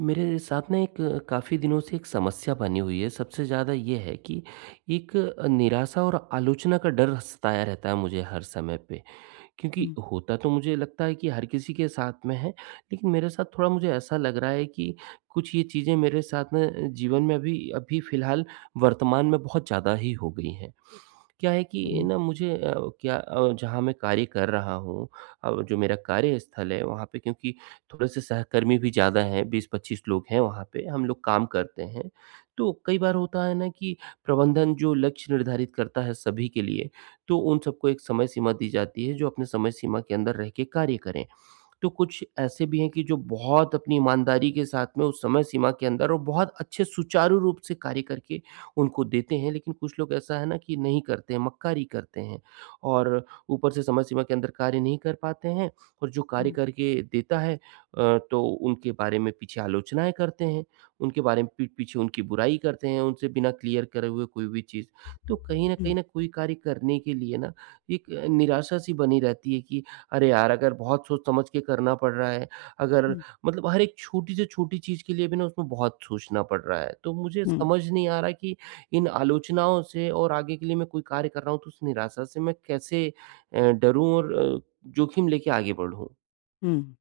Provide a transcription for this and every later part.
मेरे साथ में एक काफ़ी दिनों से एक समस्या बनी हुई है, सबसे ज़्यादा ये है कि एक अ, निराशा और आलोचना का डर सताया रहता है मुझे हर समय पे। क्योंकि हुँ। होता तो मुझे लगता है कि हर किसी के साथ में है लेकिन मेरे साथ थोड़ा मुझे ऐसा लग रहा है कि कुछ ये चीज़ें मेरे साथ में जीवन में अभी अभी फिलहाल वर्तमान में बहुत ज़्यादा ही हो गई हैं। क्या है कि हुँ। ना, मुझे अ, क्या अ, जहाँ मैं कार्य कर रहा हूँ और जो मेरा कार्यस्थल है, वहाँ पे क्योंकि थोड़े-से सहकर्मी भी ज़्यादा हैं, 20-25 लोग हैं वहाँ पे हम लोग काम करते हैं। तो कई बार होता है ना कि प्रबंधन जो लक्ष्य निर्धारित करता है सभी के लिए, तो उन सबको एक समय सीमा दी जाती है, जो अपने समय सीमा के अंदर रह के कार्य करें। तो कुछ ऐसे भी हैं कि जो बहुत अपनी ईमानदारी के साथ में उस समय-सीमा के अंदर और बहुत अच्छे सुचारू रूप से कार्य करके उनको देते हैं लेकिन कुछ लोग ऐसा है ना कि नहीं करते हैं, मक्कारी करते हैं और ऊपर से समय सीमा के अंदर कार्य नहीं कर पाते हैं और जो कार्य हुँ। करके देता है अ, तो उनके बारे में पीछे आलोचनाएँ करते हैं। उनके बारे में पीठ पीछे उनकी बुराई करते हैं उनसे बिना क्लियर करे हुए कोई भी चीज़। तो कहीं न हुँ। कहीं ना, कोई कार्य करने के लिए ना एक निराशा-सी बनी रहती है कि अरे! यार, अगर बहुत सोच-समझ के करना पड़ रहा है, अगर हुँ। मतलब हर एक छोटी से छोटी चीज़ के लिए भी ना उसमें बहुत सोचना पड़ रहा है। तो मुझे हुँ। समझ नहीं आ रहा है कि इन आलोचनाओं से और आगे के लिए मैं कोई कार्य कर रहा हूँ तो उस निराशा से मैं कैसे अ, डरूँ और अ, जोखिम लेके आगे बढ़ूँ? हुँ।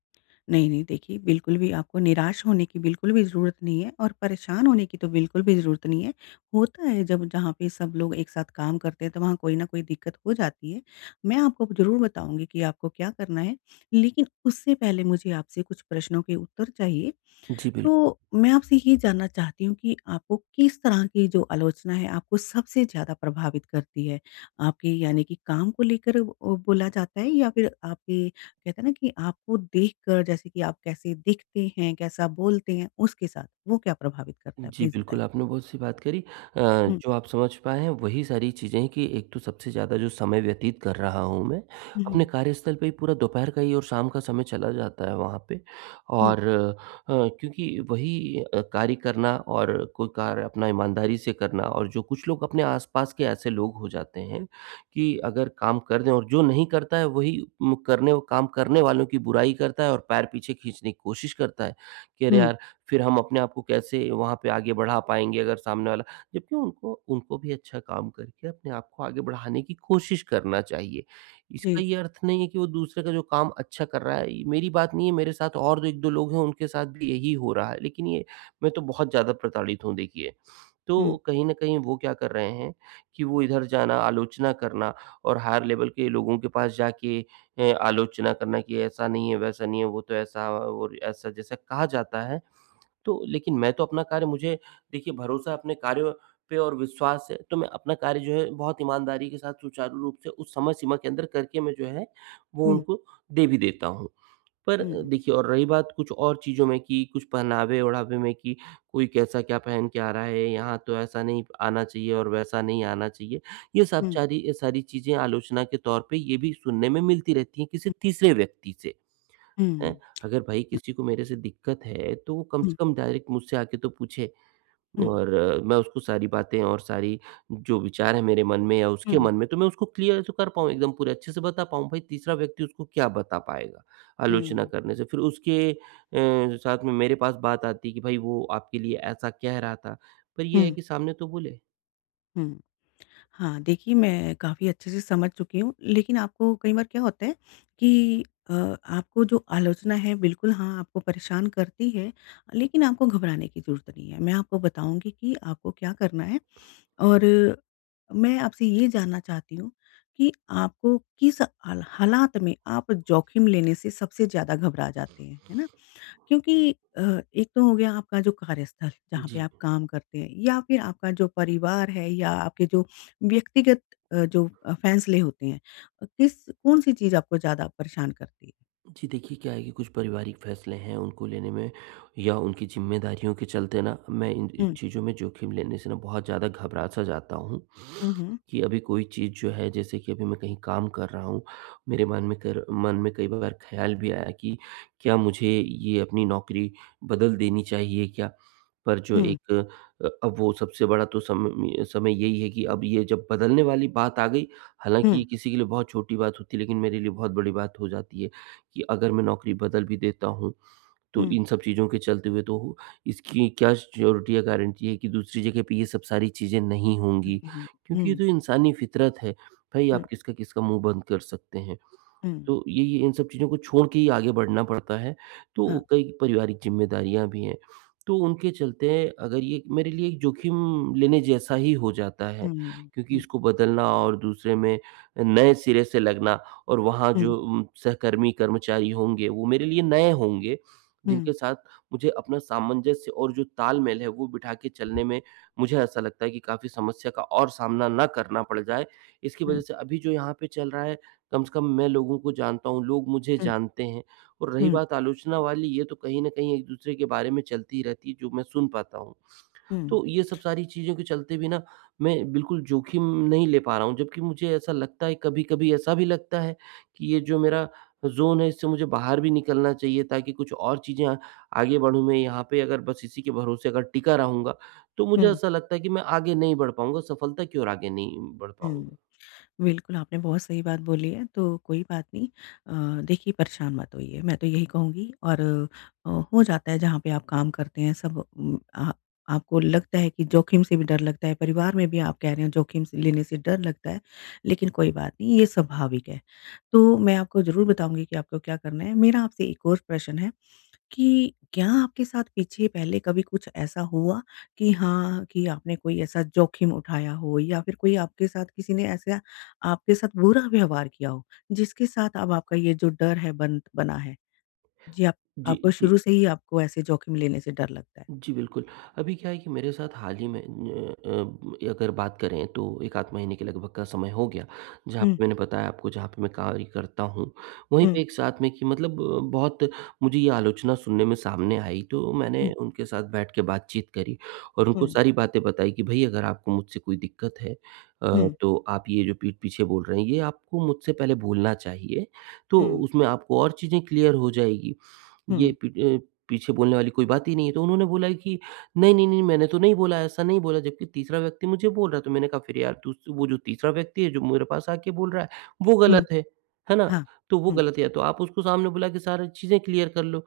नहीं, नहीं, देखिए, बिल्कुल भी आपको निराश होने की बिल्कुल भी ज़रूरत नहीं है और परेशान होने की तो बिल्कुल भी ज़रूरत नहीं है। होता है, जब जहाँ पे सब लोग एक साथ काम करते हैं, तो वहाँ कोई ना कोई दिक्कत हो जाती है। मैं आपको ज़रूर बताऊँगी कि आपको क्या करना है, लेकिन उससे पहले मुझे आपसे कुछ प्रश्नों के उत्तर चाहिए। जी, बिल तो मैं आपसे ये जानना चाहती हूँ कि आपको किस तरह की जो आलोचना है, आपको सबसे ज़्यादा प्रभावित करती है? आपके, यानी कि काम को लेकर अ, बोला जाता है या फिर आपके, कहते हैं ना कि आपको देखकर, जैसे कि आप कैसे दिखते हैं, कैसा बोलते हैं, उसके साथ, वो क्या प्रभावित करता है? जी प्लीज़ बिल्कुल, बताइए। आपने बहुत सही बात करी। अ, हुँ। जो आप समझ पाए हैं, वही सारी चीज़ें हैं कि एक तो सबसे ज़्यादा जो समय व्यतीत कर रहा हूँ मैं, हुँ, अपने हुँ। कार्यस्थल पे ही पूरा दोपहर का ही और शाम का समय चला जाता है वहाँ पे हुँ। और अ, क्योंकि वही अ, कार्य करना और कोई कार्य अपना ईमानदारी से करना और जो कुछ लोग अपने आस-पास के ऐसे लोग हो जाते हैं कि अगर काम कर दें और जो नहीं करता है, वही मुकरने ओ काम करने वालों की बुराई करता है और पैर पीछे खींचने की कोशिश करता है कि, "अरे! हुँ। यार, फिर हम अपने आप को कैसे वहाँ पे आगे बढ़ा पाएँगे, अगर सामने वाला" जबकि उनको उनको भी अच्छा काम करके अपने आप को आगे बढ़ाने की कोशिश करना चाहिए। इसका जी। ये अर्थ नहीं है कि वो दूसरे का जो काम अच्छा कर रहा है ये मेरी बात नहीं है, मेरे साथ और 2 1-2 लोग हैं, उनके साथ भी यही हो रहा है। लेकिन ये मैं तो बहुत ज़्यादा प्रताड़ित हूँ, देखिए। हुँ। तो कहीं न कहीं वो क्या कर रहे हैं कि वो इधर जाना, आलोचना करना और हायर लेवल के लोगों के पास जाके अ, आलोचना करना कि ऐसा नहीं है, वैसा नहीं है, वो तो ऐसा और ऐसा, जैसे कहा जाता है। तो लेकिन मैं तो अपना कार्य मुझे, देखिए, भरोसा अपने कार्यों पे और विश्वास है, तो मैं अपना कार्य जो है, बहुत ईमानदारी के साथ, सुचारू रूप से उस समय सीमा के अंदर करके, मैं जो है, वो हुँ। उनको दे भी देता हूँ। पर हुँ। देखिए और रही बात कुछ और चीज़ों में कि कुछ पहनावे-ओढ़ावे में कि, "कोई कैसा क्या पहन के आ रहा है, यहाँ तो ऐसा नहीं आना चाहिए और वैसा नहीं आना चाहिए।" ये सब हुँ। चारी अ, सारी चीज़ें आलोचना के तौर पे ये भी सुनने में मिलती रहती हैं, किसी तीसरे व्यक्ति से। हैं? हुँ। अगर भई, अ किसी को मेरे से दिक्कत है, तो वो कम हुँ। से कम डायरेक्ट मुझसे आके तो पूछे हुँ। और मैं उसको सारी बातें और सारी जो विचार हैं मेरे मन में या उसके हुँ। मन में, तो मैं उसको क्लियर तो कर पाऊँ, एकदम पूरे अच्छे से बता पाऊँ। भई, तीसरा व्यक्ति उसको क्या बता पाएगा आलोचना हुँ। करने से? फिर उसके अ, साथ में मेरे पास बात आती है कि, "भई, वो आपके लिए ऐसा कह रहा था।" पर ये है हुँ। कि सामने तो बोले। हुँ। हाँ, देखिए मैं काफ़ी अच्छे से समझ चुकी हूँ। लेकिन आपको कई बार क्या होता है कि अ, आपको जो आलोचना है, बिल्कुल हाँ, आपको परेशान करती है लेकिन आपको घबराने की ज़रूरत नहीं है। मैं आपको बताऊँगी कि आपको क्या करना है। और मैं आपसे ये जानना चाहती हूँ कि आपको किस अल हालात में आप जोखिम लेने से सबसे ज़्यादा घबरा जाते हैं? है ना? क्योंकि अ, एक तो हो गया आपका जो कार्यस्थल है जहाँ पे जी। आप काम करते हैं या फिर आपका जो परिवार है या आपके जो व्यक्तिगत अ, जो फैसले होते हैं किस कौन-सी चीज़ आपको ज़्यादा परेशान करती है? जी देखिए क्या है कि कुछ पारिवारिक फैसले हैं उनको लेने में या उनकी ज़िम्मेदारियों के चलते ना मैं इन हुँ। चीज़ों में जोखिम लेने से ना बहुत ज़्यादा घबरा-सा जाता हूँ। हुँ, हुँ। कि अभी कोई चीज़ जो है जैसे कि अभी मैं कहीं काम कर रहा हूँ, मेरे मन में कर मन में कई बार ख्याल भी आया कि क्या मुझे ये अपनी नौकरी बदल देनी चाहिए क्या? पर जो हुँ। एक अ, अब वो सबसे बड़ा तो समम समय यही है कि अब ये जब बदलने वाली बात आ गई हालाँकि हुँ। ये किसी के लिए बहुत छोटी बात होती है लेकिन मेरे लिए बहुत बड़ी बात हो जाती है। कि अगर मैं नौकरी बदल भी देता हूँ तो हुँ। इन सब चीज़ों के चलते हुए तो हूँ, इसकी क्या सिऑरिटी या गारंटी है कि दूसरी जगह पे ये सब सारी चीज़ें नहीं हुँ, होंगी। हुँ, हुँ। क्योंकि ये हुँ। तो इंसानी फितरत है। भई हुँ। आप किसका-किसका मुँह बंद कर सकते हैं। हुँ। तो ये ये इन सब चीज़ों को छोड़ के ही आगे बढ़ना पड़ता है। तो हाँ। कई पारिवारिक ज़िम्मेदारियाँ भी हैं, तो उनके चलते अगर ये मेरे लिए एक जोखिम लेने जैसा ही हो जाता है। हुँ, हुँ। क्योंकि हुँ। इसको बदलना और दूसरे में नए सिरे से लगना और वहाँ हुँ। जो म सहकर्मी कर्मचारी होंगे वो मेरे लिए नए होंगे, जिनके हुँ। साथ मुझे अपना सामंजस्य और जो तालमेल है वो बिठा के चलने में मुझे ऐसा लगता है कि काफ़ी समस्या का और सामना ना करना पड़ जाए। इसकी वजह हुँ। से अभी जो यहाँ पे चल रहा है, कम से कम मैं लोगों को जानता हूँ, लोग मुझे हुँ। जानते हैं। और रही हुँ। बात आलोचना वाली ये तो कहीं न कहीं एक दूसरे के बारे में चलती रहती है जो मैं सुन पाता हूँ। हुँ। तो ये सब सारी चीज़ों के चलते भी ना मैं बिल्कुल जोखिम नहीं ले पा रहा हूँ। जब्कि मुझे ऐसा लगता है कभी-कभी ऐसा भी लगता है कि ये जो मेरा ज़ोन है इससे मुझे बाहर भी निकलना चाहिए ताकि कुछ और चीज़ें अ, आगे बढ़ूँ मैं। यहाँ पे अगर बस इसी के भरोसे अगर टिका रहूँगा तो मुझे हुँ। ऐसा लगता है कि मैं आगे नहीं बढ़ पाऊँगा। सफलता की ओर आगे नहीं बढ़ हुँ। पाऊँगा। बिल्कुल आपने बहुत सही बात बोली है। तो कोई बात नहीं। अ, देखिए परेशान मत होइए मैं तो यही कहूँगी। और अ, हो जाता है, जहाँ पे आप काम करते हैं सब उम, आह, आपको लगता है कि जोखिम से भी डर लगता है, परिवार में भी आप कह रहे हैं जोखिम से लेने से डर लगता है। लेकिन कोई बात नहीं, ये स्वाभाविक है। तो मैं आपको ज़रूर बताऊँगी कि आपको क्या करना है। मेरा आपसे एक और प्रश्न है कि क्या आपके साथ पीछे पहले कभी कुछ ऐसा हुआ कि हाँ, कि आपने कोई ऐसा जोखिम उठाया हो? या फिर कोई आपके साथ किसी ने ऐसा आपके साथ बुरा व्यवहार किया हो जिसके साथ अब आपका ये जो डर है बन बना है? जी आप जी, आपको जी। शुरू से ही आपको ऐसे जोखिम लेने से डर लगता है? जी, बिल्कुल। अभी क्या है कि मेरे साथ हाल ही में न्य अ, अगर बात करें तो 1 आध महीने के लगभग का समय हो गया, जहाँ हुँ। पे मैंने बताया आपको जहाँ पे मैं कार्य करता हूँ, वहीं पे हुँ। एक साथ में कि मतलब बहुत मुझे ये आलोचना सुनने में सामने आई तो हुँ। मैंने उनके साथ बैठ के बातचीत करी। और उनको हुँ। सारी बातें बताई कि भई अगर आपको मुझसे कोई दिक्कत है अ, हुँ। तो आप ये जो पीठ-पीछे बोल रहे हैं ये आपको मुझसे पहले बोलना चाहिए तो हुँ। उसमें आपको और चीज़ें क्लियर हो जाएगी। ये हुँ। पीठ अ, पीछे बोलने वाली कोई बात ही नहीं है। तो उन्होंने बोला कि "नहीं-नहीं-नहीं मैंने तो नहीं बोला ऐसा, नहीं बोला।" जब्कि तीसरा व्यक्ति मुझे बोल रहा है। तो मैंने कहा फिर यार तू स वो जो तीसरा व्यक्ति है जो मेरे पास आके बोल रहा है वो गलत हुँ। है। है ना? हाँ। तो वो हुँ। गलत है तो आप उसको सामने बुला के सारी चीज़ें क्लियर कर लो।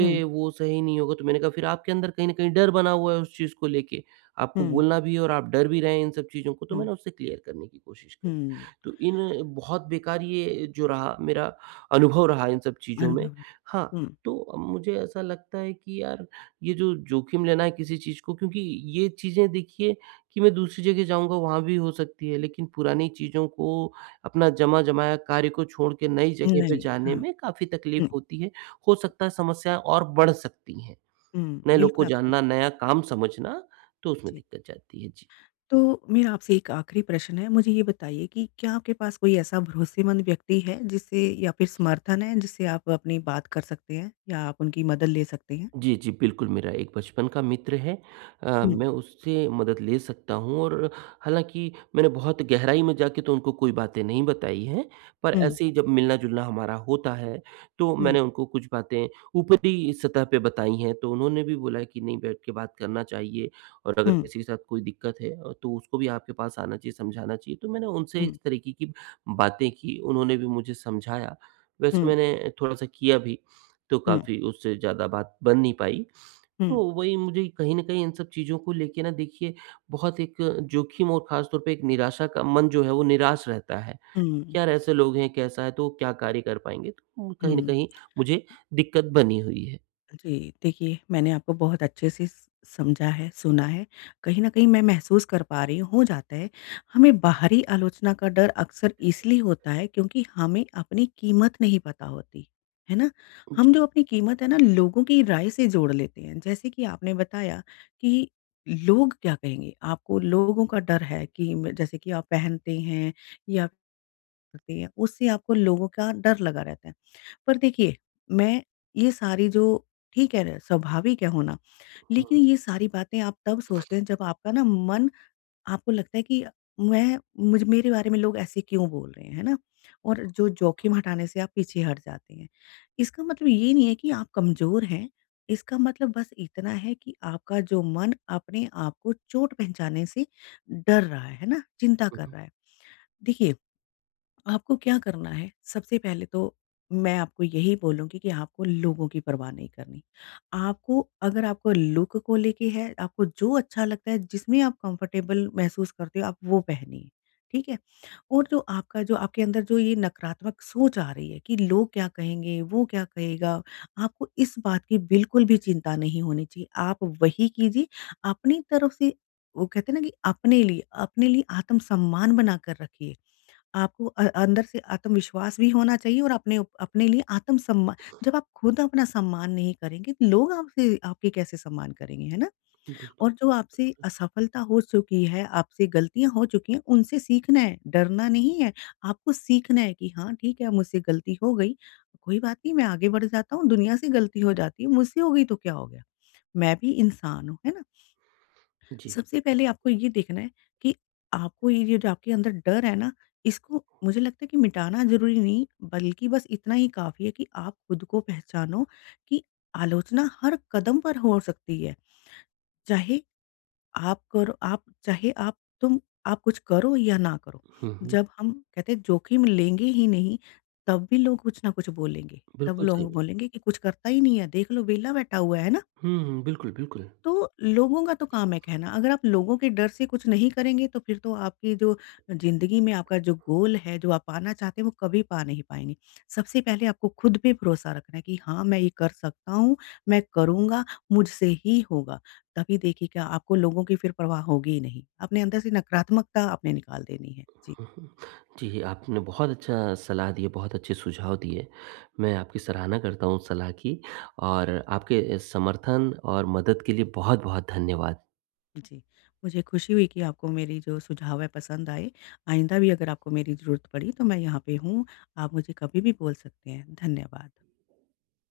हुँ। "वो सही नहीं होगा।" तो मैंने कहा फिर आपके अंदर कहीं न कहीं डर बना हुआ है उस चीज़ को लेके। आपको हुँ। बोलना भी है और आप डर भी रहे हैं इन सब चीज़ों को। तो हुँ। मैंने उसे क्लियर करने की कोशिश करी। हुँ। तो इन बहुत बेकार ये जो रहा, मेरा अनुभव रहा इन सब चीज़ों में। अनुभव, हाँ। हाँ, हुँ। तो मुझे ऐसा लगता है कि यार ये जो जोखिम लेना है किसी चीज़ को क्योंकि ये चीज़ें देखिए कि मैं दूसरी जगह जाऊँगा वहाँ भी हो सकती है लेकिन पुरानी चीज़ों को अपना जमा-जमाया कार्य को छोड़ के नई जगह पे नहीं। जाने हाँ। में काफ़ी तकलीफ हुँ। होती है। हो सकता है समस्या और बढ़ सकती हैं। हुँ। नए लोग बिल्कुल को आप सही जानना, नया काम समझना, तो उसमें जी। दिक्कत जाती है। जी। तो मेरा आपसे एक आखिरी प्रश्न है, मुझे ये बताइए कि क्या आपके पास कोई ऐसा भरोसेमंद व्यक्ति है जिससे या फिर समर्थन है जिससे आप अपनी बात कर सकते हैं? या आप उनकी मदद ले सकते हैं? जी, जी, बिल्कुल। मेरा एक बचपन का मित्र है अ, हुँ। मैं उससे मदद ले सकता हूँ और हालाँकि मैंने बहुत गहराई में जाके तो उनको कोई बातें नहीं बताई हैं पर हुँ। ऐसे ही जब मिलना-जुलना हमारा होता है तो मैंने हुँ। उनको कुछ बातें ऊपरी सतह पे बताई हैं। तो उन्होंने भी बोला है कि नहीं बैठ के बात करना चाहिए और अगर हुँ। किसी के साथ कोई दिक्कत है तो उसको भी आपके पास आना चाहिए, समझाना चाहिए। तो मैंने उनसे हुँ। इस तरीके की बातें की। उन्होंने भी मुझे समझाया। वैसे हुँ। मैंने थोड़ा-सा किया भी तो हुँ। काफ़ी उससे ज़्यादा बात बन नहीं पाई। हुँ। तो वही मुझे कहीं न कहीं इन सब चीज़ों को लेके ना देखिए बहुत एक जोखिम और खासतौर पे एक निराशा का मन जो है वो निराश रहता है। हुँ। यार ऐसे लोग हैं, कैसा है? तो क्या कार्य कर पाएँगे? उम, कहीं न हुँ। कहीं मुझे दिक्कत बनी हुई है। जी। देखिए, मैंने आपको बहुत अच्छे से स समझा है, सुना है, कहीं न कहीं मैं महसूस कर पा रही हूँ हो जाता है। हमें बाहरी आलोचना का डर अक्सर इसलिए होता है क्योंकि हमें अपनी कीमत नहीं पता होती, है ना? हम जी। जब अपनी कीमत है ना लोगों की राय से जोड़ लेते हैं जैसे कि आपने बताया कि लोग क्या कहेंगे? आपको लोगों का डर है कि म जैसे कि आप पहनते हैं या ते है उससे आपको लोगों का डर लगा रहता है पर देखिए मैं ये सारी जो ठीक है स्वाभाविक है होना। लेकिन हुँ। ये सारी बातें आप तब सोचते हैं जब आपका ना मन आपको लगता है कि मैं मुझ मेरे बारे में लोग ऐसे क्यों बोल रहे हैं, है ना? और जो जोखिम हटाने से आप पीछे हट जाते हैं। इसका मतलब ये नहीं है कि आप कमज़ोर हैं इसका मतलब बस इतना है कि आपका जो मन अपने आप को चोट पहचाने से डर रहा है है ना? चिंता हुँ, कर हुँ। रहा है। देखिए, आपको क्या करना है सबसे पहले तो मैं आपको यही बोलूँगी कि आपको लोगों की परवाह नहीं करनी। आपको अगर आपको लूक को लेके है, आपको जो अच्छा लगता है जिसमें आप कम्फ़र्टेबल महसूस करते हो आप वो पहनिए। ठीक है और जो आपका जो आपके अंदर जो ये नकारात्मक सोच आ रही है कि लोग क्या कहेंगे? वो क्या कहेगा? आपको इस बात की बिल्कुल भी चिंता नहीं होनी चाहिए आप वही कीजिए अपनी तरफ से वो कहते हैं ना कि अपने लिए अपने लिए आत्म-सम्मान बना कर रखिए। आपको अ अंदर से आत्मविश्वास भी होना चाहिए और अपने उप अपने लिए आत्म सम्मा जब आप खुद अपना सम्मान नहीं करेंगे तो लोग आपसे आपकी कैसे सम्मान करेंगे, है ना? बिल्कुल, और जो आपसे बिल्कुल। असफलता हो चुकी है, आपसे गलतियाँ हो चुकी हैं, उनसे सीखना है, डरना नहीं है। आपको सीखना है कि हाँ, ठीक है मुझसे गलती हो गई। कोई बात नहीं मैं आगे बढ़ जाता हूँ। दुनिया से गलती हो जाती है। मुझसे हो गई तो क्या हो गया? मैं भी इंसान हूँ, है ना। जी, सबसे पहले जी। आपको ये देखना है कि आपको ये जो आपके अंदर डर है ना इसको मुझे लगता है कि मिटाना ज़रूरी नहीं बल्कि बस इतना ही काफ़ी है कि आप खुद को पहचानो कि आलोचना हर कदम पर हो सकती है। चाहे आप करो आप चाहे आप तुम आप कुछ करो या ना करो हुँ, हुँ। जब हम कहते हैं जोखिम लेंगे ही नहीं तब भी लोग कुछ न कुछ बोलेंगे तब बिल्कुल, सही लोग ब बोलेंगे कि कुछ करता ही नहीं है देख लो वेला बैठा हुआ है ना? हुँ, हुँ। बिल्कुल, बिल्कुल। तो लोगों का तो काम है कहना अगर आप लोगों के डर से कुछ नहीं करेंगे तो फिर तो आपकी जो ज़िंदगी में आपका जो गोल है जो आप पाना चाहते हैं वो कभी पा नहीं पाएँगे। सबसे पहले आपको खुद पे भरोसा रखना है कि हाँ, मैं ये कर सकता हूँ, मैं करूँगा मुझसे ही होगा तभी देखिए क्या आपको लोगों की फिर प्रवाह होगी ही नहीं। अपने अंदर से नकारात्मकता आपने निकाल देनी है। जी। हुँ, हुँ। जी, आपने बहुत अच्छा सलाह दी है, बहुत अच्छे सुझाव दिए। मैं आपकी सराहना करता हूँ सलाह की और आपके समर्थन और मदद के लिए बहुत-बहुत धन्यवाद। जी, मुझे खुशी हुई कि आपको मेरी जो सुझाव है पसंद आए, आइंदा भी अगर आपको मेरी ज़रूरत पड़ी तो मैं यहाँ पे हूँ, आप मुझे कभी भी बोल सकते हैं, धन्यवाद।